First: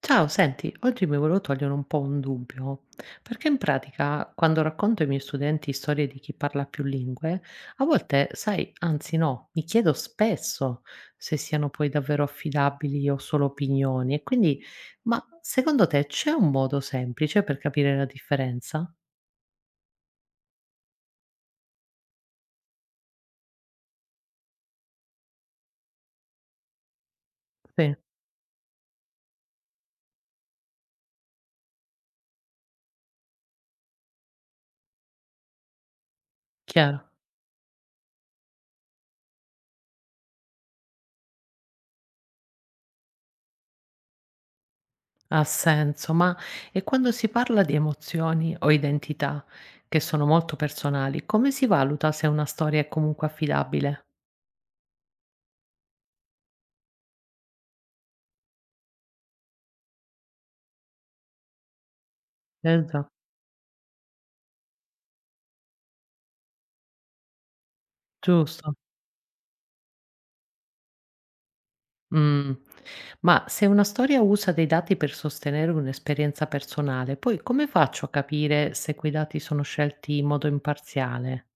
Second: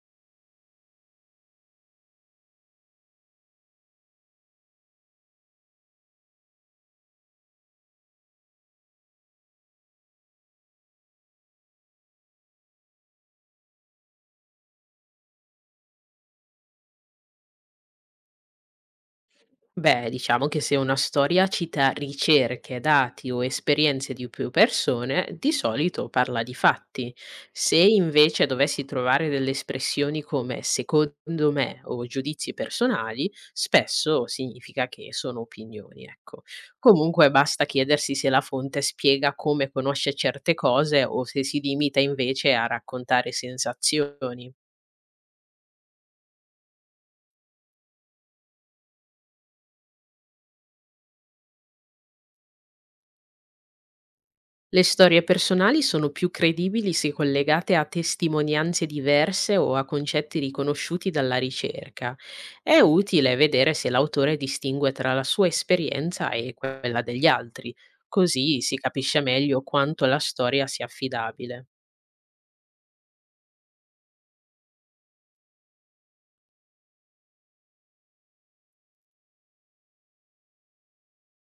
Ciao, senti, oggi mi volevo togliere un po' un dubbio, perché in pratica quando racconto ai miei studenti storie di chi parla più lingue, a volte, sai, anzi no, mi chiedo spesso se siano poi davvero affidabili o solo opinioni, e quindi, ma secondo te c'è un modo semplice per capire la differenza? Beh, diciamo che se una storia cita ricerche, dati o esperienze di più persone, di solito parla di fatti. Se Sì, invece dovessi trovare delle espressioni come secondo me o giudizi personali, spesso significa che sono opinioni, ecco. chiaro, Comunque basta chiedersi se la fonte spiega come conosce certe cose o se si limita invece a raccontare sensazioni. ha senso, ma e quando si parla di emozioni o identità, che sono molto personali, come si valuta se una storia è comunque affidabile? Le storie personali sono più credibili se collegate a testimonianze diverse o a concetti riconosciuti dalla ricerca. È Esa utile vedere se l'autore distingue tra la sua esperienza e quella degli altri, così giusto. si capisce meglio quanto la storia sia affidabile. Mh. Ma se una storia usa dei dati per sostenere un'esperienza personale, poi come faccio a capire se quei dati sono scelti in modo imparziale?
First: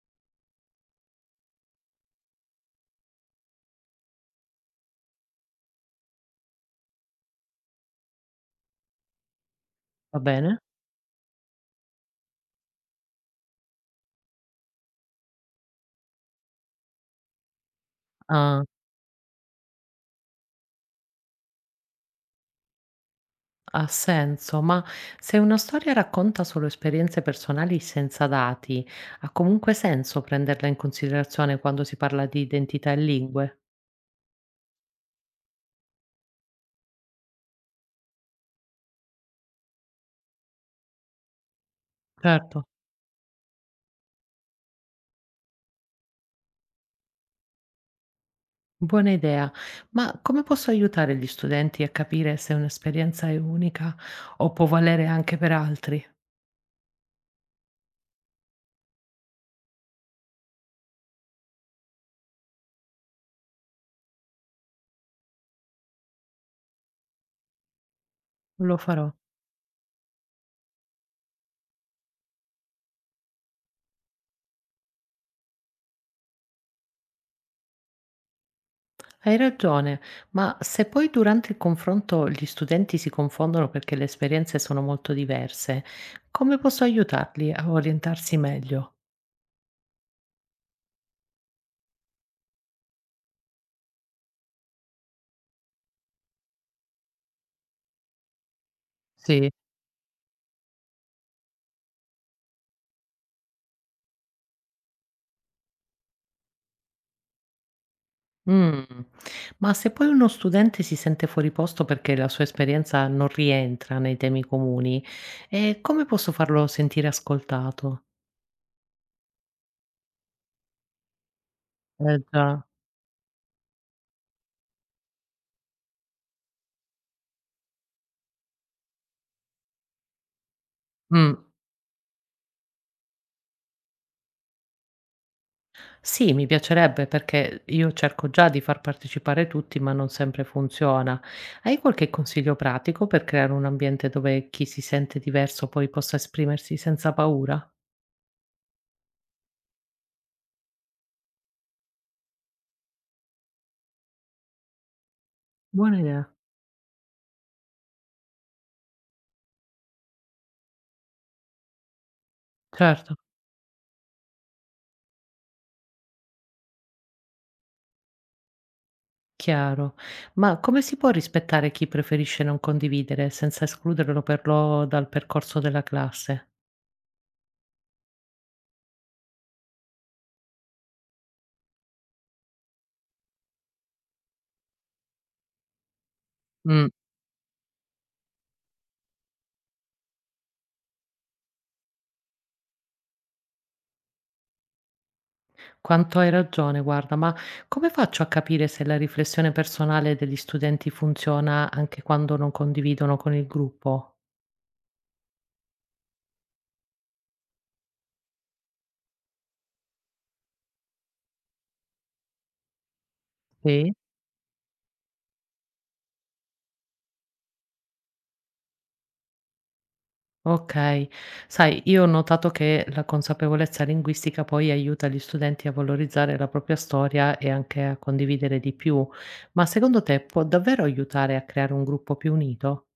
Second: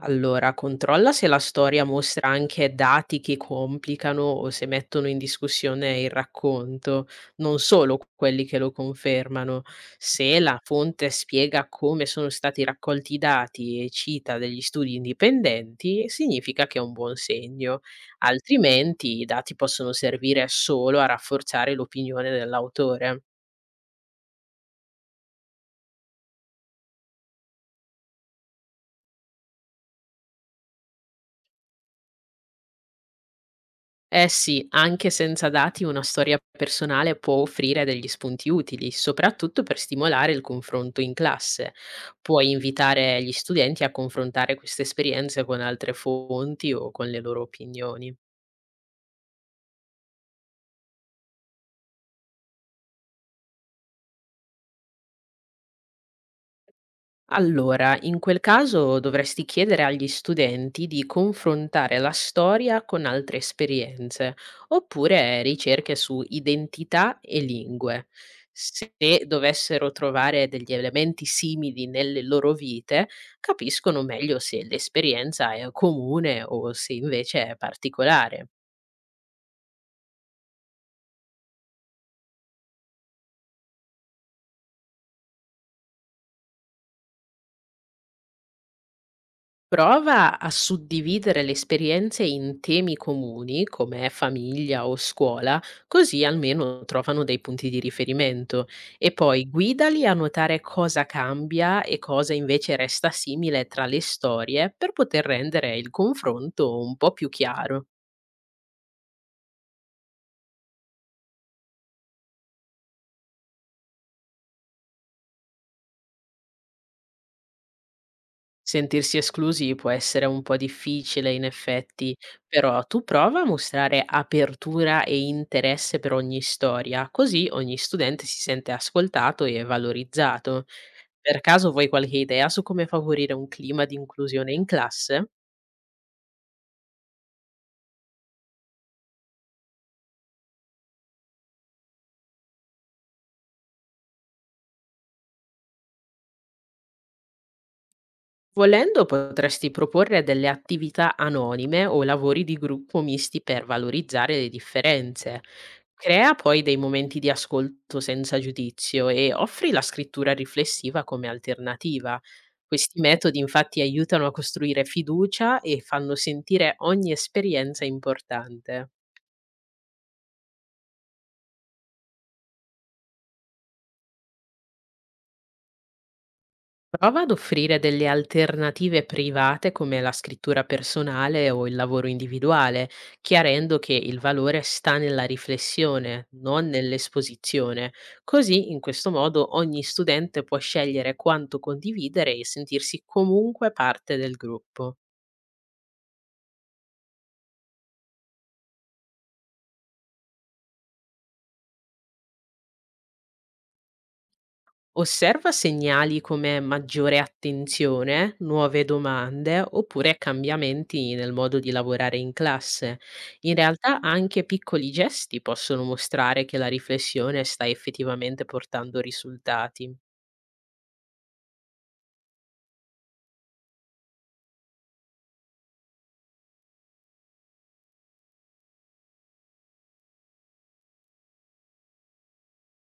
Allora, controlla se la storia mostra anche dati che complicano o se mettono in discussione il racconto, non solo quelli che lo confermano. Va Se bene? la fonte spiega come sono stati raccolti i dati e cita degli studi indipendenti, significa che è un buon segno, Ah, altrimenti i dati possono servire solo a rafforzare l'opinione dell'autore. ha senso, ma se una storia racconta solo esperienze personali senza dati, ha comunque senso prenderla in considerazione quando si parla di identità e lingue? Eh sì, anche senza dati una storia personale può offrire degli spunti utili, soprattutto per stimolare il confronto in classe. Puoi Certo. invitare gli studenti a confrontare queste esperienze con altre fonti o con le loro opinioni. Buona idea, ma come posso aiutare gli studenti a capire se un'esperienza è unica o può valere anche per altri? Allora, in quel caso dovresti chiedere agli studenti di confrontare la storia con altre esperienze, oppure ricerche su identità e lingue. Lo Se farò. dovessero trovare degli elementi simili nelle loro vite, capiscono meglio se l'esperienza è comune o se invece è particolare. Hai ragione, ma se poi durante il confronto gli studenti si confondono perché le esperienze sono molto diverse, come posso aiutarli a orientarsi meglio? Prova a suddividere le esperienze in temi comuni, come famiglia o scuola, così almeno trovano dei punti di riferimento. E poi Sì. guidali a notare cosa cambia e cosa invece resta simile tra le storie per poter rendere il confronto un po' più chiaro. Mm. Ma se poi uno studente si sente fuori posto perché la sua esperienza non rientra nei temi comuni, come posso farlo sentire ascoltato? Sentirsi esclusi può essere un po' difficile in effetti, Eh già. però tu prova a mostrare apertura e interesse per ogni storia, così ogni studente si sente ascoltato e valorizzato. Mh. Per caso vuoi qualche idea su come favorire un clima di inclusione in classe? Sì, mi piacerebbe perché io cerco già di far partecipare tutti, ma non sempre funziona. Hai qualche consiglio pratico per creare un ambiente dove chi si sente diverso poi possa esprimersi senza paura? Volendo potresti proporre delle attività anonime o lavori di gruppo misti per valorizzare le differenze. Buona idea. Crea poi dei momenti di ascolto senza giudizio e offri la scrittura riflessiva come alternativa. Questi Certo, metodi infatti aiutano a costruire fiducia e fanno sentire ogni esperienza importante. chiaro. Ma come si può rispettare chi preferisce non condividere senza escluderlo per lo dal percorso della classe? Prova ad offrire delle alternative private come la scrittura personale o il lavoro individuale, chiarendo che il valore sta nella riflessione, non Mh. nell'esposizione. Così, in questo modo, ogni studente può scegliere quanto condividere e sentirsi comunque parte del gruppo. Quanto hai ragione, guarda, ma come faccio a capire se la riflessione personale degli studenti funziona anche quando non condividono con il gruppo? Osserva segnali come maggiore attenzione, nuove domande oppure cambiamenti nel modo di lavorare in classe. In Sì. realtà anche piccoli gesti possono mostrare che la riflessione sta effettivamente portando risultati. Ok, sai, io ho notato che la consapevolezza linguistica poi aiuta gli studenti a valorizzare la propria storia e anche a condividere di più, ma secondo te può davvero aiutare a creare un gruppo più unito?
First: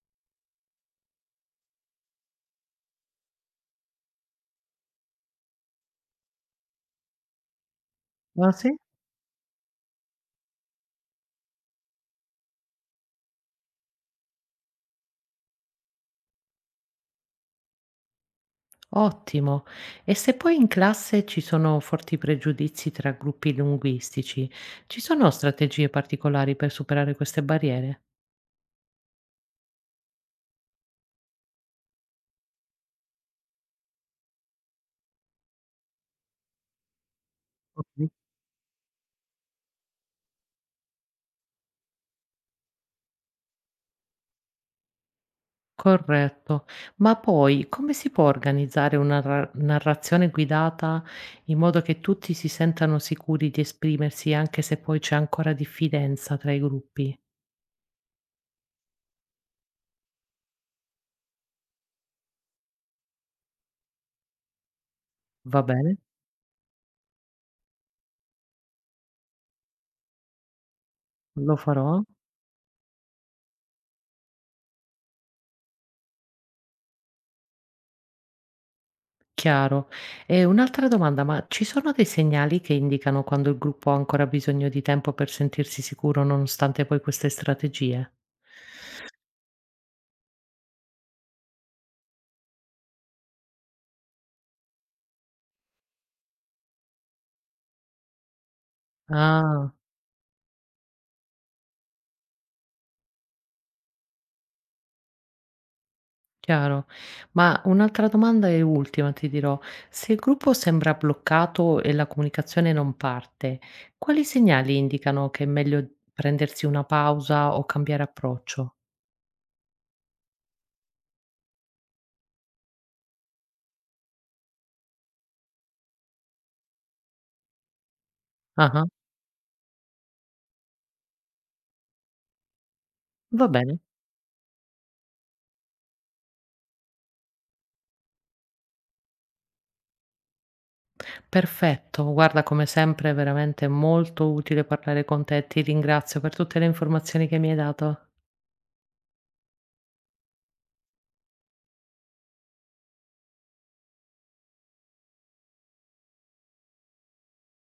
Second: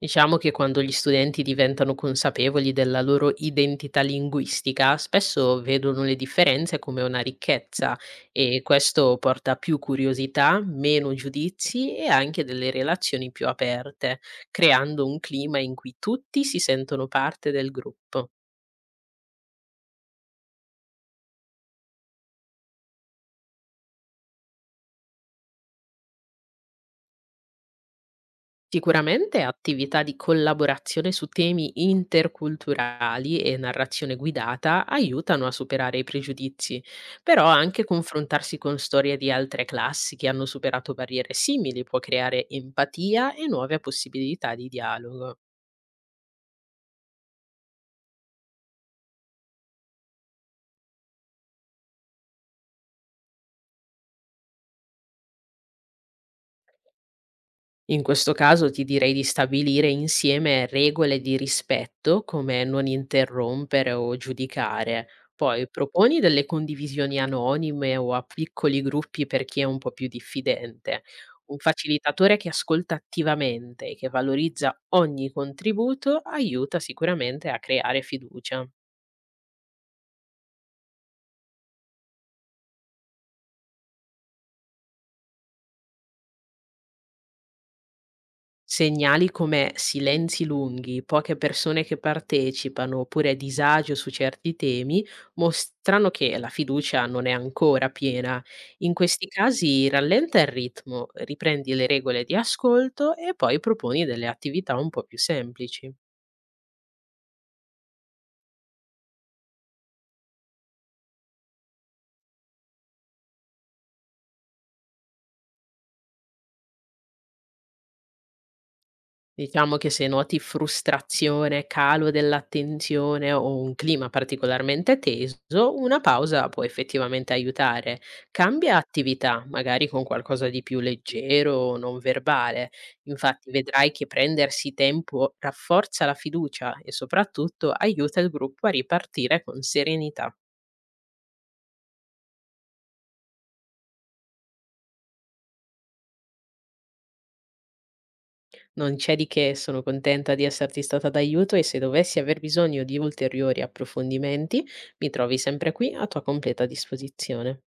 Diciamo che quando gli studenti diventano consapevoli della loro identità linguistica, spesso vedono le differenze come una ricchezza Ah, e sì? questo porta a più curiosità, meno giudizi e anche delle relazioni più aperte, creando un clima in cui tutti si sentono parte del gruppo. Ottimo. E se poi in classe ci sono forti pregiudizi tra gruppi linguistici, ci sono strategie particolari per superare queste barriere? Sicuramente attività di collaborazione su temi interculturali e narrazione guidata aiutano a superare i pregiudizi, però anche Ok. confrontarsi con storie di altre classi che hanno superato barriere simili può creare empatia e nuove possibilità di dialogo. Corretto. Ma poi come si può organizzare una narrazione guidata in modo che tutti si sentano sicuri di esprimersi anche se poi c'è ancora diffidenza tra i gruppi? In questo caso ti direi di stabilire insieme regole di rispetto, come non interrompere o giudicare. Va Poi bene, proponi delle condivisioni anonime o a piccoli gruppi per chi è un po' più diffidente. Un lo farò. facilitatore che ascolta attivamente e che valorizza ogni contributo aiuta sicuramente a creare fiducia. Chiaro. E un'altra domanda, ma ci sono dei segnali che indicano quando il gruppo ha ancora bisogno di tempo per sentirsi sicuro nonostante poi queste strategie? Segnali come silenzi lunghi, poche persone che partecipano oppure disagio su certi temi mostrano che la fiducia non è ancora piena. In questi Ah, casi rallenta il ritmo, riprendi le regole di ascolto e poi proponi delle attività un po' più semplici. chiaro. Ma un'altra domanda e ultima ti dirò, se il gruppo sembra bloccato e la comunicazione non parte, quali segnali indicano che è meglio prendersi una pausa o cambiare approccio? Diciamo che se noti frustrazione, calo dell'attenzione o un clima particolarmente teso, una pausa può effettivamente aiutare. Ah, Cambia ah, attività, magari con qualcosa di più leggero o non verbale. va Infatti bene. vedrai che prendersi tempo rafforza la fiducia e soprattutto aiuta il gruppo a ripartire con serenità. Perfetto, guarda come sempre è veramente molto utile parlare con te. Ti ringrazio per tutte le informazioni che mi hai dato. Non c'è di che, sono contenta di esserti stata d'aiuto e se dovessi aver bisogno di ulteriori approfondimenti, mi trovi sempre qui a tua completa disposizione.